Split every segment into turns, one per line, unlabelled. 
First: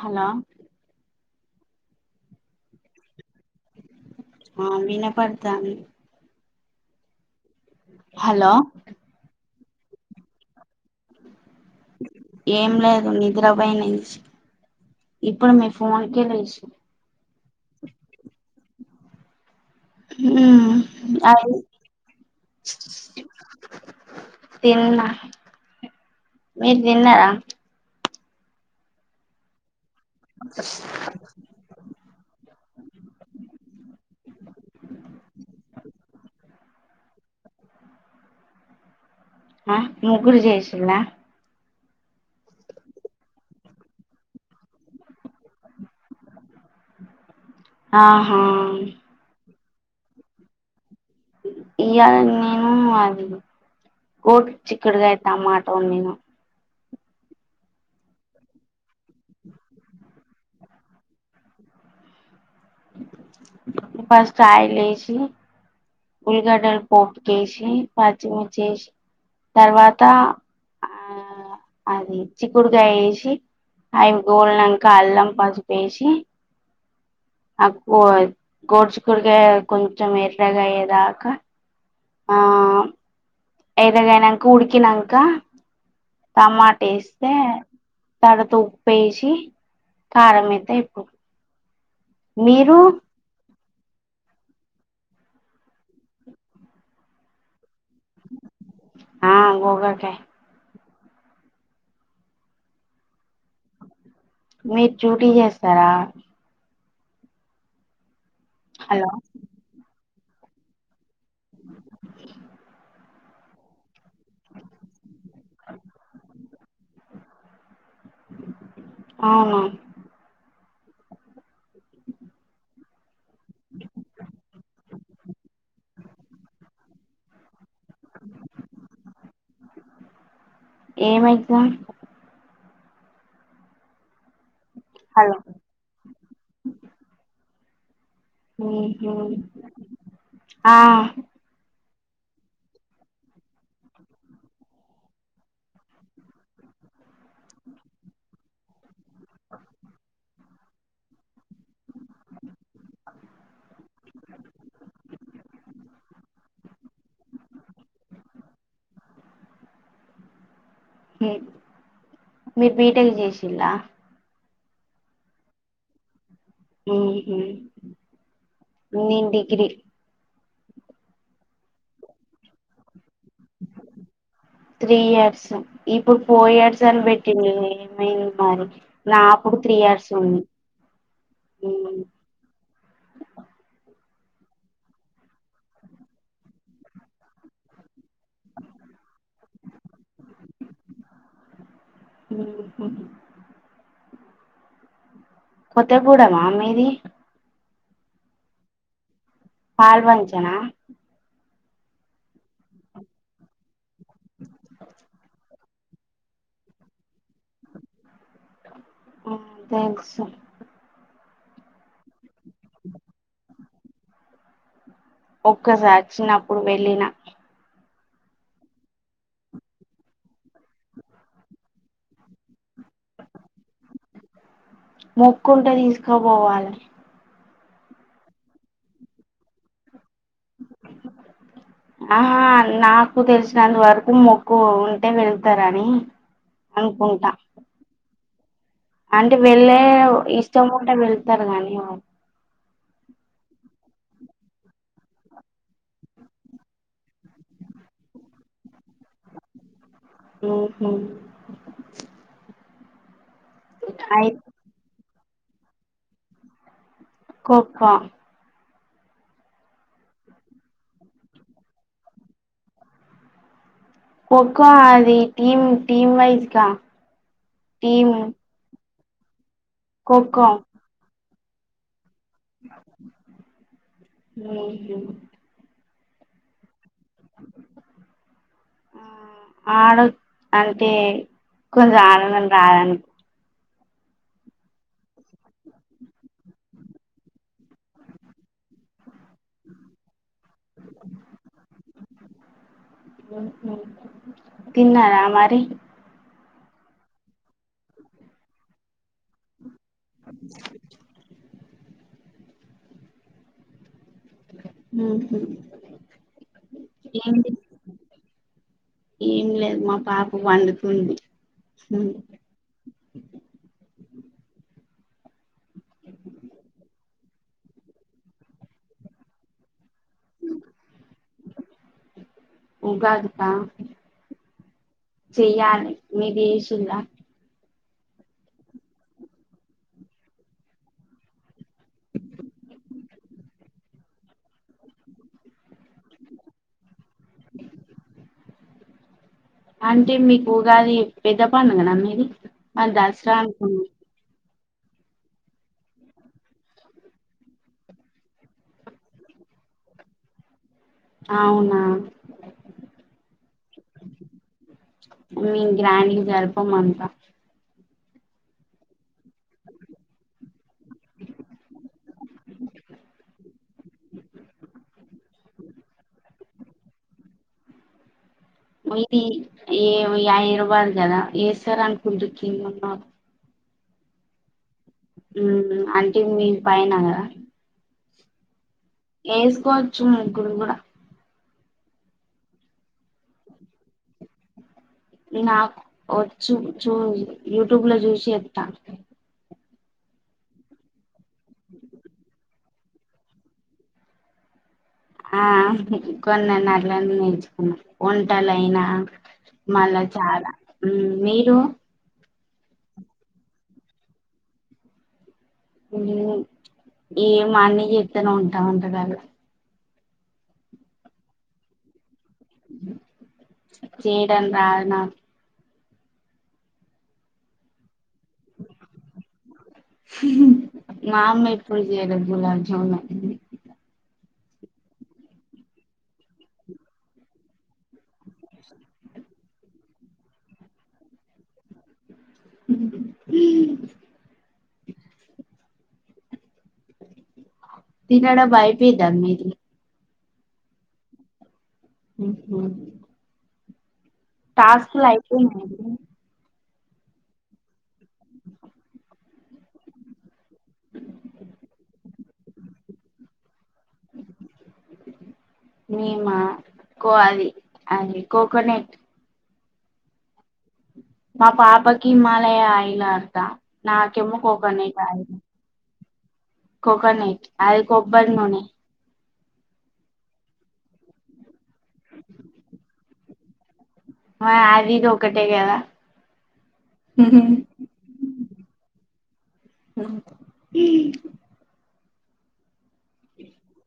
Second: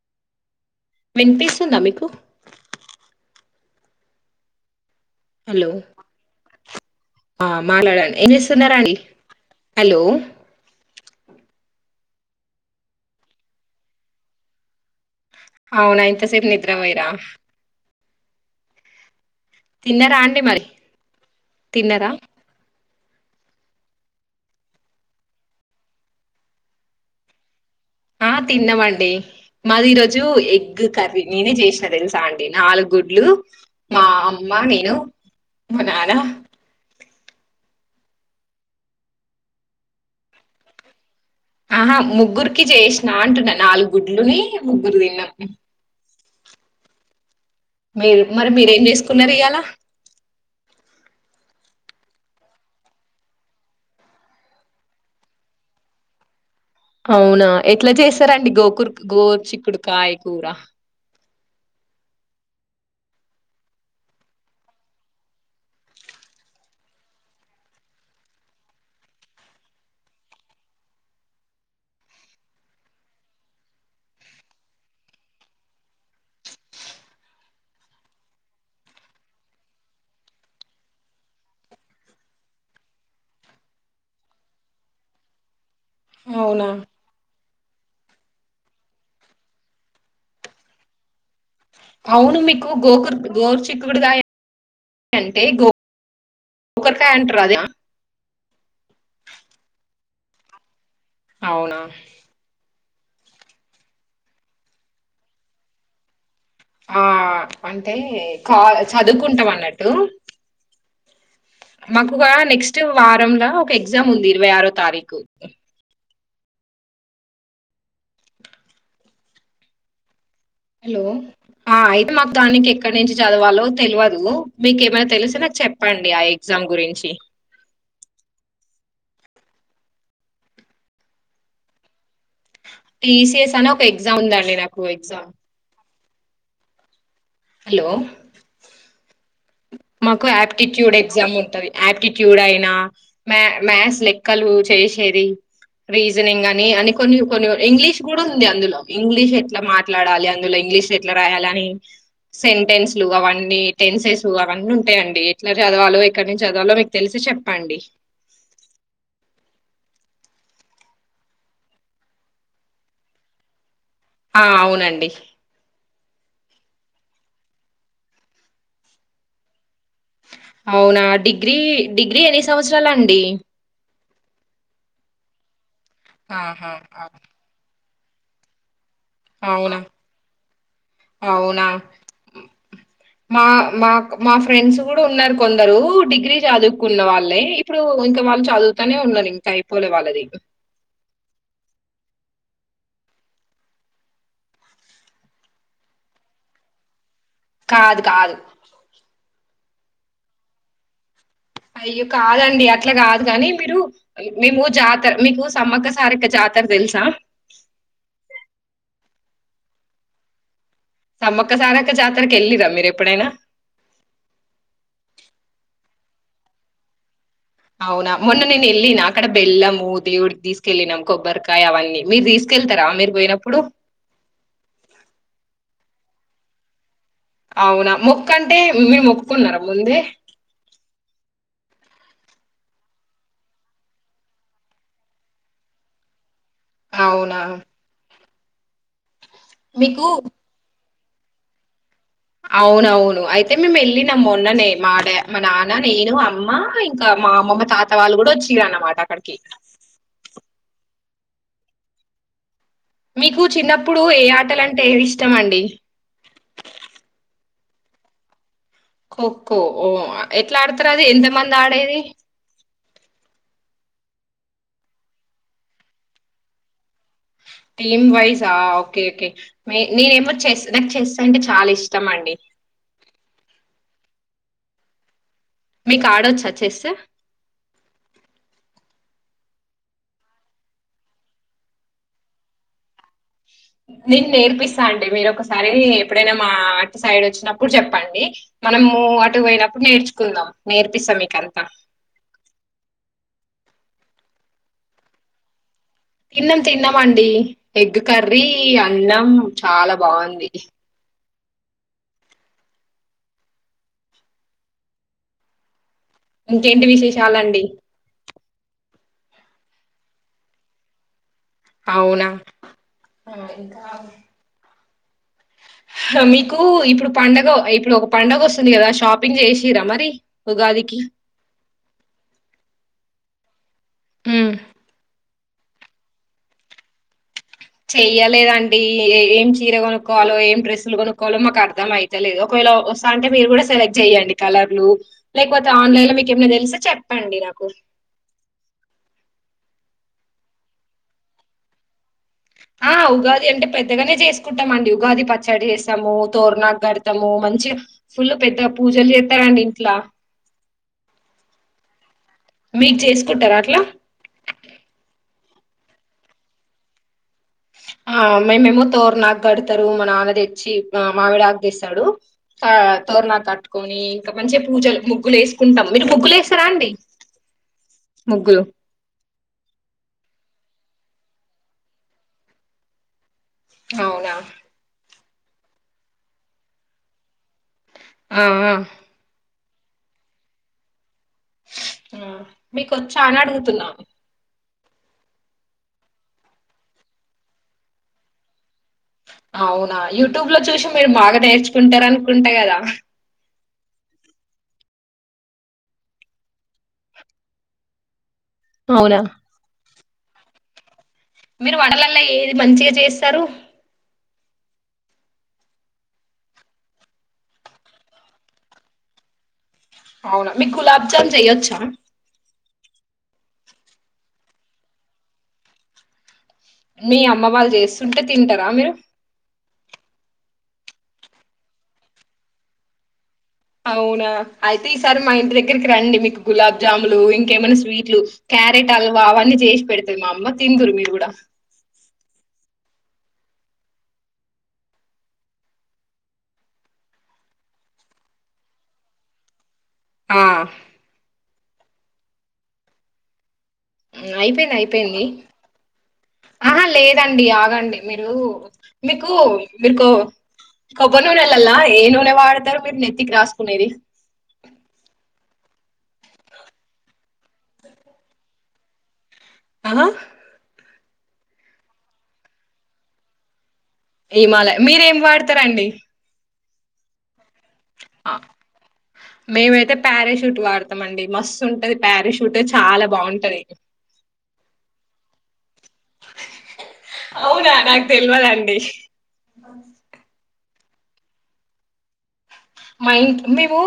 Hello.
వినిపిస్తుందా మీకు.
ఆ
హలో
వినపడ్తాంది.
ఆ మాట్లాడండి. ఏం
హలో
చేస్తున్నారండి. హలో.
ఏం లేదు నిద్రపోయినించి ఇప్పుడు మీ
అవునా
ఫోన్ కే
ఇంతసేపు
లేసిన
నిద్రపోయిరా తిన్నారా అండి మరి
హ్మ్. అవును.
తిన్నారా
తిన్నా మీర్తిన్నారా.
ఆ తిన్నమండి. మాది ఈరోజ్ జు ఎగ్ కర్రీ నేనే చేసినా తెలుసా అండి. నాలుగు గుడ్లు మా అమ్మ నేను. మా నాన్న.
ఆ ముగ్గురు చెసిండ్రా
ఆహా! ముగ్గురికి చేసినా అంటున్నా నాలుగ్గుడ్లుని ముగ్గురు తిన్నాం. మీరు
ఆహా
మరి మీరేం చేసుకున్నారియాళ.
ఇయాల నేను అది. గోర్ చిక్క్కడుగాయ టమాట వండిన.
అవునా ఎట్లా చేస్తారండి. గోకూర్ గోర్ చిక్కుడుకాయ కూర.
ఫస్ట్ ఆయిలేసి. ఉల్గడ్డల్ పోపుకేసి పచ్చిమిర్చేసి. తర్వాత ఆ అది చిక్కుడుకాయేసి. అయ్ గోల్నంకా అల్లం పసుపేసి. అగ్గో గోర్ చిక్కుడుకాయ కొంచెం ఎర్రగయ్యే దాకా ఆ. ఎర్రగయినంక ఉడికినంక
అవునా
టమాటేస్తే. తర్వాత ఉప్పేసి కారమేత్తే అయిపో
అవును మీకు గోకుర్ గోర్ చిక్. చిక్కుకాయ అంటే గో గోకర్కాయ అంటారు అదేనా
ఆ గోకర్కాయ్.
అవునా.
మీరు డ్యూటీ చేస్తారా.
ఆ అంటే కా
హలో
చదువుకుంటం అన్నట్టు. మాకోగ నెక్స్ట్ వారంలా ఒక ఎగ్జామ్ ఉంది. ఇరవై ఆరో తారీకు.
అవున.
హలో. ఆ అయితే మాకు దానికి ఎక్కడి నుంచి చదవాలో తెల్వదు మీకు ఏమైనా తెలిస్తే నాక్ చెప్పండి. ఆ ఎగ్జామ్ గురించి.
[inaudible] ఏమేగ్జామ్.
టీ సి ఎస్ అని ఒక ఎగ్జామ్ ఉందండి నాకు ఎగ్జామ్.
Hello [inaudible]
hello.
ఉహు
మాకు
ఆ
ఆప్టిట్యూడ్ ఎగ్జామ్ ఉంటది. ఆప్టిట్యూడయినా మ్యా మ్యాథ్స్ లెక్కలు చేసేది. రీజనింగని అని కొన్ని కొన్ని ఇంగ్లీష్ కూడుంది అందులో ఇంగ్లీష్ ఎట్లా మాట్లాడాలి అం ందులో ఇంగ్లీష్ ఎట్లా రాయాలని సెంటెన్స్లు అఅవన్నీ టెన్సెస్ లు అవన్నీ ఉంటయయండి ఎట్లా చదవాలో ఎక్కడ్నుంచి చదవాలో మీకు తెలిస్తే చెప్పండి.
మీరు బి టెక్ చేసిండ్ర
ఆ అవునండి
మ్మ్ హ్మ్ నేను డిగ్రీ
అవునా డిగ్రీ డిగ్రీ ఎన్ని సంవత్సరాలండి
త్రీ ఇయర్స్ ఇప్పుడు ఫోర్
ఆహా
ఇయర్స్ అని పెట్టిండిరి [inaudible] నాప్పుడు త్రీ
అవునా
ఇయర్స్ ఉంది
అవునా
అ
మా మా మా ఫ్రెండ్స్ కూడా ఉన్నారు కొందరు డిగ్రీ చదువుకున్న వాళ్ళే ఇప్పుడు ఇంకా వాళ్ళు చదువుతూనే ఉన్నారు ఇంకా అయిపోలే వాళ్ళది
మ్మ్ మ్మ్ కొత్త పూడమా మీది
కాదు కాదు
పాల్వంచనా
అయ్యో కాదండి అట్లా కాదు కానీ మీరు మేము జాతర మీకు సమ్మక్క, సారక్క జాత ర తెల్సా
మ్మ్ తెల్సు
సమ్మక్క, సారక్క జాతరకి వెళ్ళిర్రా మీరు ఎప్పుడైనా
ఒక్కసారి చిన్నప్పుడు వెళ్ళినా
అవునా మొన్న నేను వెళ్ళిన అక్కడ బెల్లము దేవుడికి తీసుకెళ్ళినం కొబ్బరికాయ అవన్నీ మీరు తీసుకెళ్తా రా మీరు పోయినప్పుడు
[unintelligible] వాళ్ళకి
అవునా మొక్కు అంటే మీరు మొక్కుకున్నారా ముందే
అహ నాకు తెలిసినంత వరకు మొక్కు ఉంటే వెళతారని అనుకుంటా
అవునా
అంటే వెళ్ళే
మీకు
ఇష్టం ఉంటే వెళ్తారు గాని వాళ్ళు
అవునవును అయితే మేము వెళ్ళిన మొన్ననే మాడ మా నాన్న, నేను, అమ్మ ఇంకా మామ మా తాత వాళ్ళు కూడా వచ్చిరనమాట
ఓహో
మీకు చిన్నప్పుడు ఏ ఆటలంటే ఇష్టం అండి
ఖోఖో
ఖోఖో ఓ ఎట్లా ఆడతారు అది ఎంత మంది ఆడేది
కోఖో అది టీం టీమ్ వైస్ గా
టీమ్ వైజా ఓకే ఓకే మే నేనేమో
ఖోఖో
చెస్ నాకు చెస్ అంటే చాలా ఇష్ టం అండి
మ్మ్ హ్మ్
మీకు ఆడొచ్చా చెస్సు
ఆడ అంటే [unintelligible]
నేను నేర్పిస్తా అండి మీరు ఒకసారి ఎప్పుడైనా మా అటు సైడ్ వచ్చినప్పుడు చెప్పండి మనము అటు పోయినప్పుడు నేర్చుకున్నా నేర్పిస్తా మీకంతా
మ్మ్ హ్మ్ తిన్నార మరి
తిన్నాం తిన్నామండి ఎగ్ కర్రీ అన్నం చాలా బాగుంది
మ్మ్ హ్మ్
ఇంకేంటి విశేషాలండి
ఏం లేదు మా పాప పండుకుంది
అవునా మీకు ఇప్పుడు పండుగ ఇప్పుడు ఒక పండుగ వస్తుంది కదా షాపింగ్ చేసిరా మరి ఉగాదికి
ఆ
ఉమ్
చెయాలి మీదేశిలా
చెయ్యలేదండి ఏం చీర కొనుక్కోవాలో ఏం డ్రెస్సులు కొనుక్కవాలో మాకు అద్ అర్ధం అయితేలేదు ఒకవేళ వస్తా అంటే మీరు కూడా సెలె చెయ్యడి కలర్లు లేకపోతే ఆన్లైన్ లో మీకు ఏమై తెలిసే చెప్పండి నాకు
అంటే మీకు ఉగాది పెద్ద పండగనా మీది
ఆ
మాది దసరా
ఉగాది అంటే
అనుకున్నా
పెద్దగానే చేస్త కుంటాంమండి ఉగాది పచ్చడి చేస్తాము తోరనాకు గడతాము మంచిగా ఫుల్ పెద్దగా పూజలు చేస్తారు అండ్ ఇట్ల
అవునా
మీక్ చేసుకుంటారా అట్లా
మేం గ్రాండింగ్ జరపం అంతా
ఆ మేమేమో తోరనాకు గడతారు మా నాన్న తెచ్చి ఆ మావిడకుదేస్తాడు తోరనాకు కట్టుకొని ఇంకా మంచిగా పూజలు ముగ్గులు వేసుకుంటాం మీరు ముగ్గులు వేస్తారా అండి ముగ్గులు
మీది ఏ ఏయ్య ఐ రూపాదు కదా వేస్తారు అనుకుంటి కిందునోల్
అవునా
ఉమ్ అంటే మీద్ పైన కదా
ఆ ఆ
వేసుకోవచ్చు ముగ్గురు కూడా
ఆ మీకు వచ్చా అని అడుగుతున్నా
నాకు వోచ్చు చూ యూట్యూబ్ లో చూసి ఎత్త
అవునా యూట్యూబ్ లో చూసి మీరు బాగా నేర్చుకుంటారనుకుంటే కదా
ఆ కొనన్న అట్లనే నేర్చుకున్న ఓన్ టలైనా
అవునా
మళ్ళా చాలా ఉమ్
మీరు వడలల్లో ఏది మంచిగా చేస్తారు
నేను ఏ మాన్నీ జెత్తనే ఉంటా వంటకాల్లో
అవునా మీకు గులాబ్ జామ్ చెయ్యొచ్చా
చేయడం రాదు నాక్
మీ అమ్మ వాళ్ళు చేస్తుంటే తింటారా మీరు
మా అమ్మ ఎప్పుడు జెయ్యదు గులాబ్ జామే
అవునా అయితే ఈసారి మా ఇంటి దగ్గరికి రండి మీకు గులాబ్ జాములు ఇంకేమైనా స్వీట్లు క్యారెట్ హల్వా అవన్నీ జేసి పెడతాది మా అమ్మ తిందురు మీరు కూడా
తినడం అయిపింద మీది
ఆ
ఉహు
ఉ అయిపోయింది అయిపోయింది ఆహా లేదండి ఆగండి మీరు మీకు మీకో కొబ్బరి నూనెలల్ల ఏ నూనె వాడతారు మీరు నెత్తికి రాసుకునేది
మీమా కో అది అది కోకోనెట్
ఆ
మా పాపాకి హిమాలయ ఆయిల్ వాడతా నాకేమో
హిమాలయ
కోకోనట్
మీరేం
ఆయిలు
వాడతారండి
కోకోనట్ అది కొబ్బరి
ఆ,
నూనె
మేమైతే పారాషూట్ వాడతాం అండి మస్తు ఉంటది పారాషూట్ చాలా బాగుంటది
మరి అది ఇది ఒకటే కదా
అవునా నాకు తెల్వదండి బన్స్
ఈ
మా ఇం మేము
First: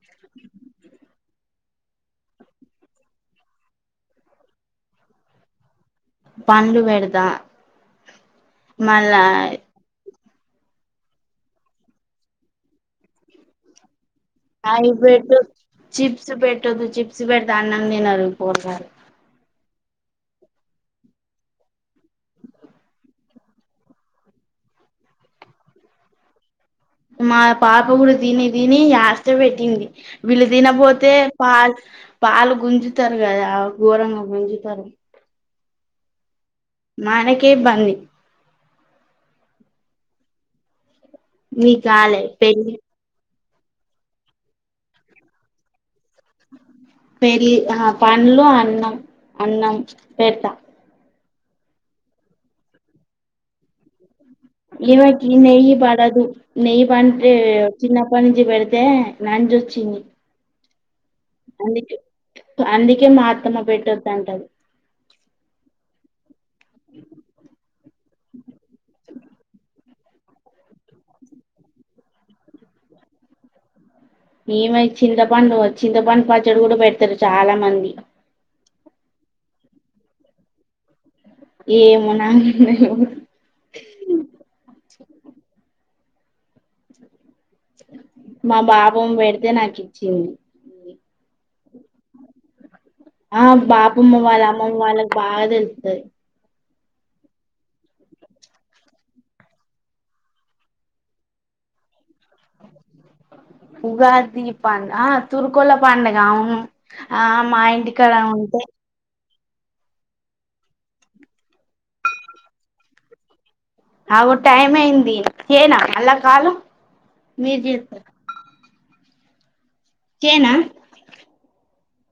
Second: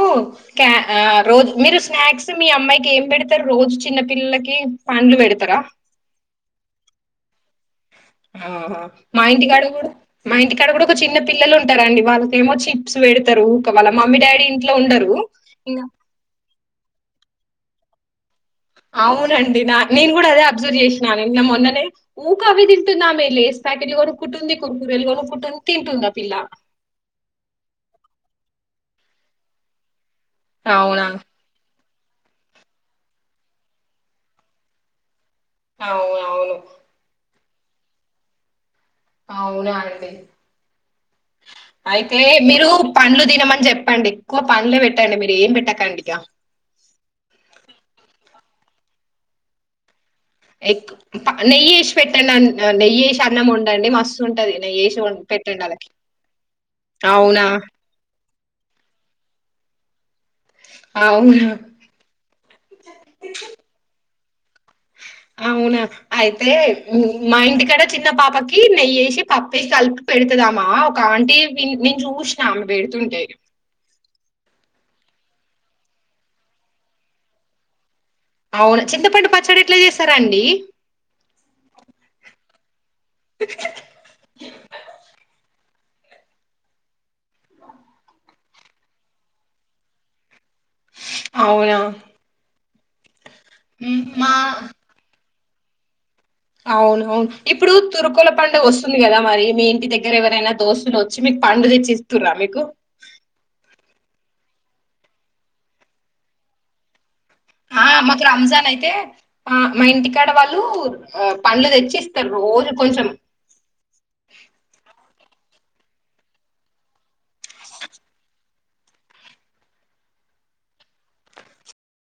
క్యా ఆ రోజు మీరు స్నాక్స్ మీ అమ్మాయికి ఏం పెడతారు రోజు చిన్న పిల్లలకి పండ్లు పెడుతారా.
పండ్లు పెడతా మళ్ళా
మా ఇంటి కాడ కూడా మా ఇంటిక్కడ కూడా ఒక చిన్న పిల్లలు ఉంటారండి వాళ్ళకేమో చిప్స్ పెడతారు ఊక వల్ల
అయి పెట్టు చిప్స్ పెట్టొద్ చిప్స్ పెడితే అన్నం తినరు. పోరగాళ్ళు
అవునం డి నేను కూడా అదే అబ్జర్వ్ చేసిన నిన్న మొన్ననే ఊకే అవి తింటుంది. ఆమె లేస్ ప్యాకెట్లు కొనుక్కుంటుంది. కురుకురేలు కొనుకుంటుంది తింటుంది ఆ పిల్ల
మా పాప కూడా తిని తిని యాష్ట పెట్టింది వీళ్ళు
అవునా
తినపోతే పా పాలు గుంజుతరు కదా ఘోరంగా గుంజుతారు.
అవును అవును
మానకే ఇబ్బంది.
అవునా అండి
మీక్
అయితే
కాలే
మీరు
పెళ్లి
పండ్లు తినమని చెప్పండి ఎక్కువ పండ్లే పెట్టండి మీరు ఏం పెట్టకండి ఇగ
పెళ్లి ఆహ పండ్లు అన్నం అన్నం పెడతా
ఎగ్ నెయ్యి వేసి పెట్టండి అ నెయ్యి వేసి అన్నం వండండి మస్తు ఉంటది నెయ్యి వేసి వం
ఈమెకి
పెట్టండి
నెయ్యి
ఆళ్ళకి
బాడదు నెయ్యి బాంటే
అవునా
చిన్నప్పనించి పేడుతే నంజు వచ్చింది.
అవునా
అందుకే అందుకే మా అత్తమ్మ పెట్టొదు అంటది.
అవునా అయితే మా ఇంటి కడ చిన్న పాపకి నెయ్యేసి పప్పేసి కలిపి పెడతదామా ఒక ఆంటీ వీన్ నేను చూసినా దుంటై
మేమైతే చింతపండు చింతపండు పచ్చడి కూడా పెడతలే చాలా మంది
అవును చింతపండు పచ్చడి ఎట్లా చేస్తారాండి.
ఏమో నాకు తెలవదు
[inaudible]
మా బాపమ్మ పెడితే నాకు ఇచ్చేది.
అవునా
ఆ
ఉమ్,
బాపమ్మ
మా
వాళ్ళ అమ్మమ్మ వాళ్ళకి బాగా తెలుతది.
అవును అవును ఇప్పుడు తురుకోల పండుగ వస్తుంది కదా మరి మీ ఇంటి దగ్గర ఎవరైనా దోస్తులు వచ్చి మీకు ప పండ్లు తేచ్చి ఇస్తురా మీకు
ఉగాది పండుగ ఆ తురుకొల పండుగ అవును ఆ మా
ఆ
ఇంటికి కాడ
మాకు
ఉంటే
రంజాన్ అయితే ఆ మా ఇంటికాడ వాళ్ళు పండ్లు తెచ్చి ఇస్తారు రోజు కొంచెం
అగో టైమ్ ఐంది చేయనా మల్ల కాల్ మీరూ జేతర చేయానా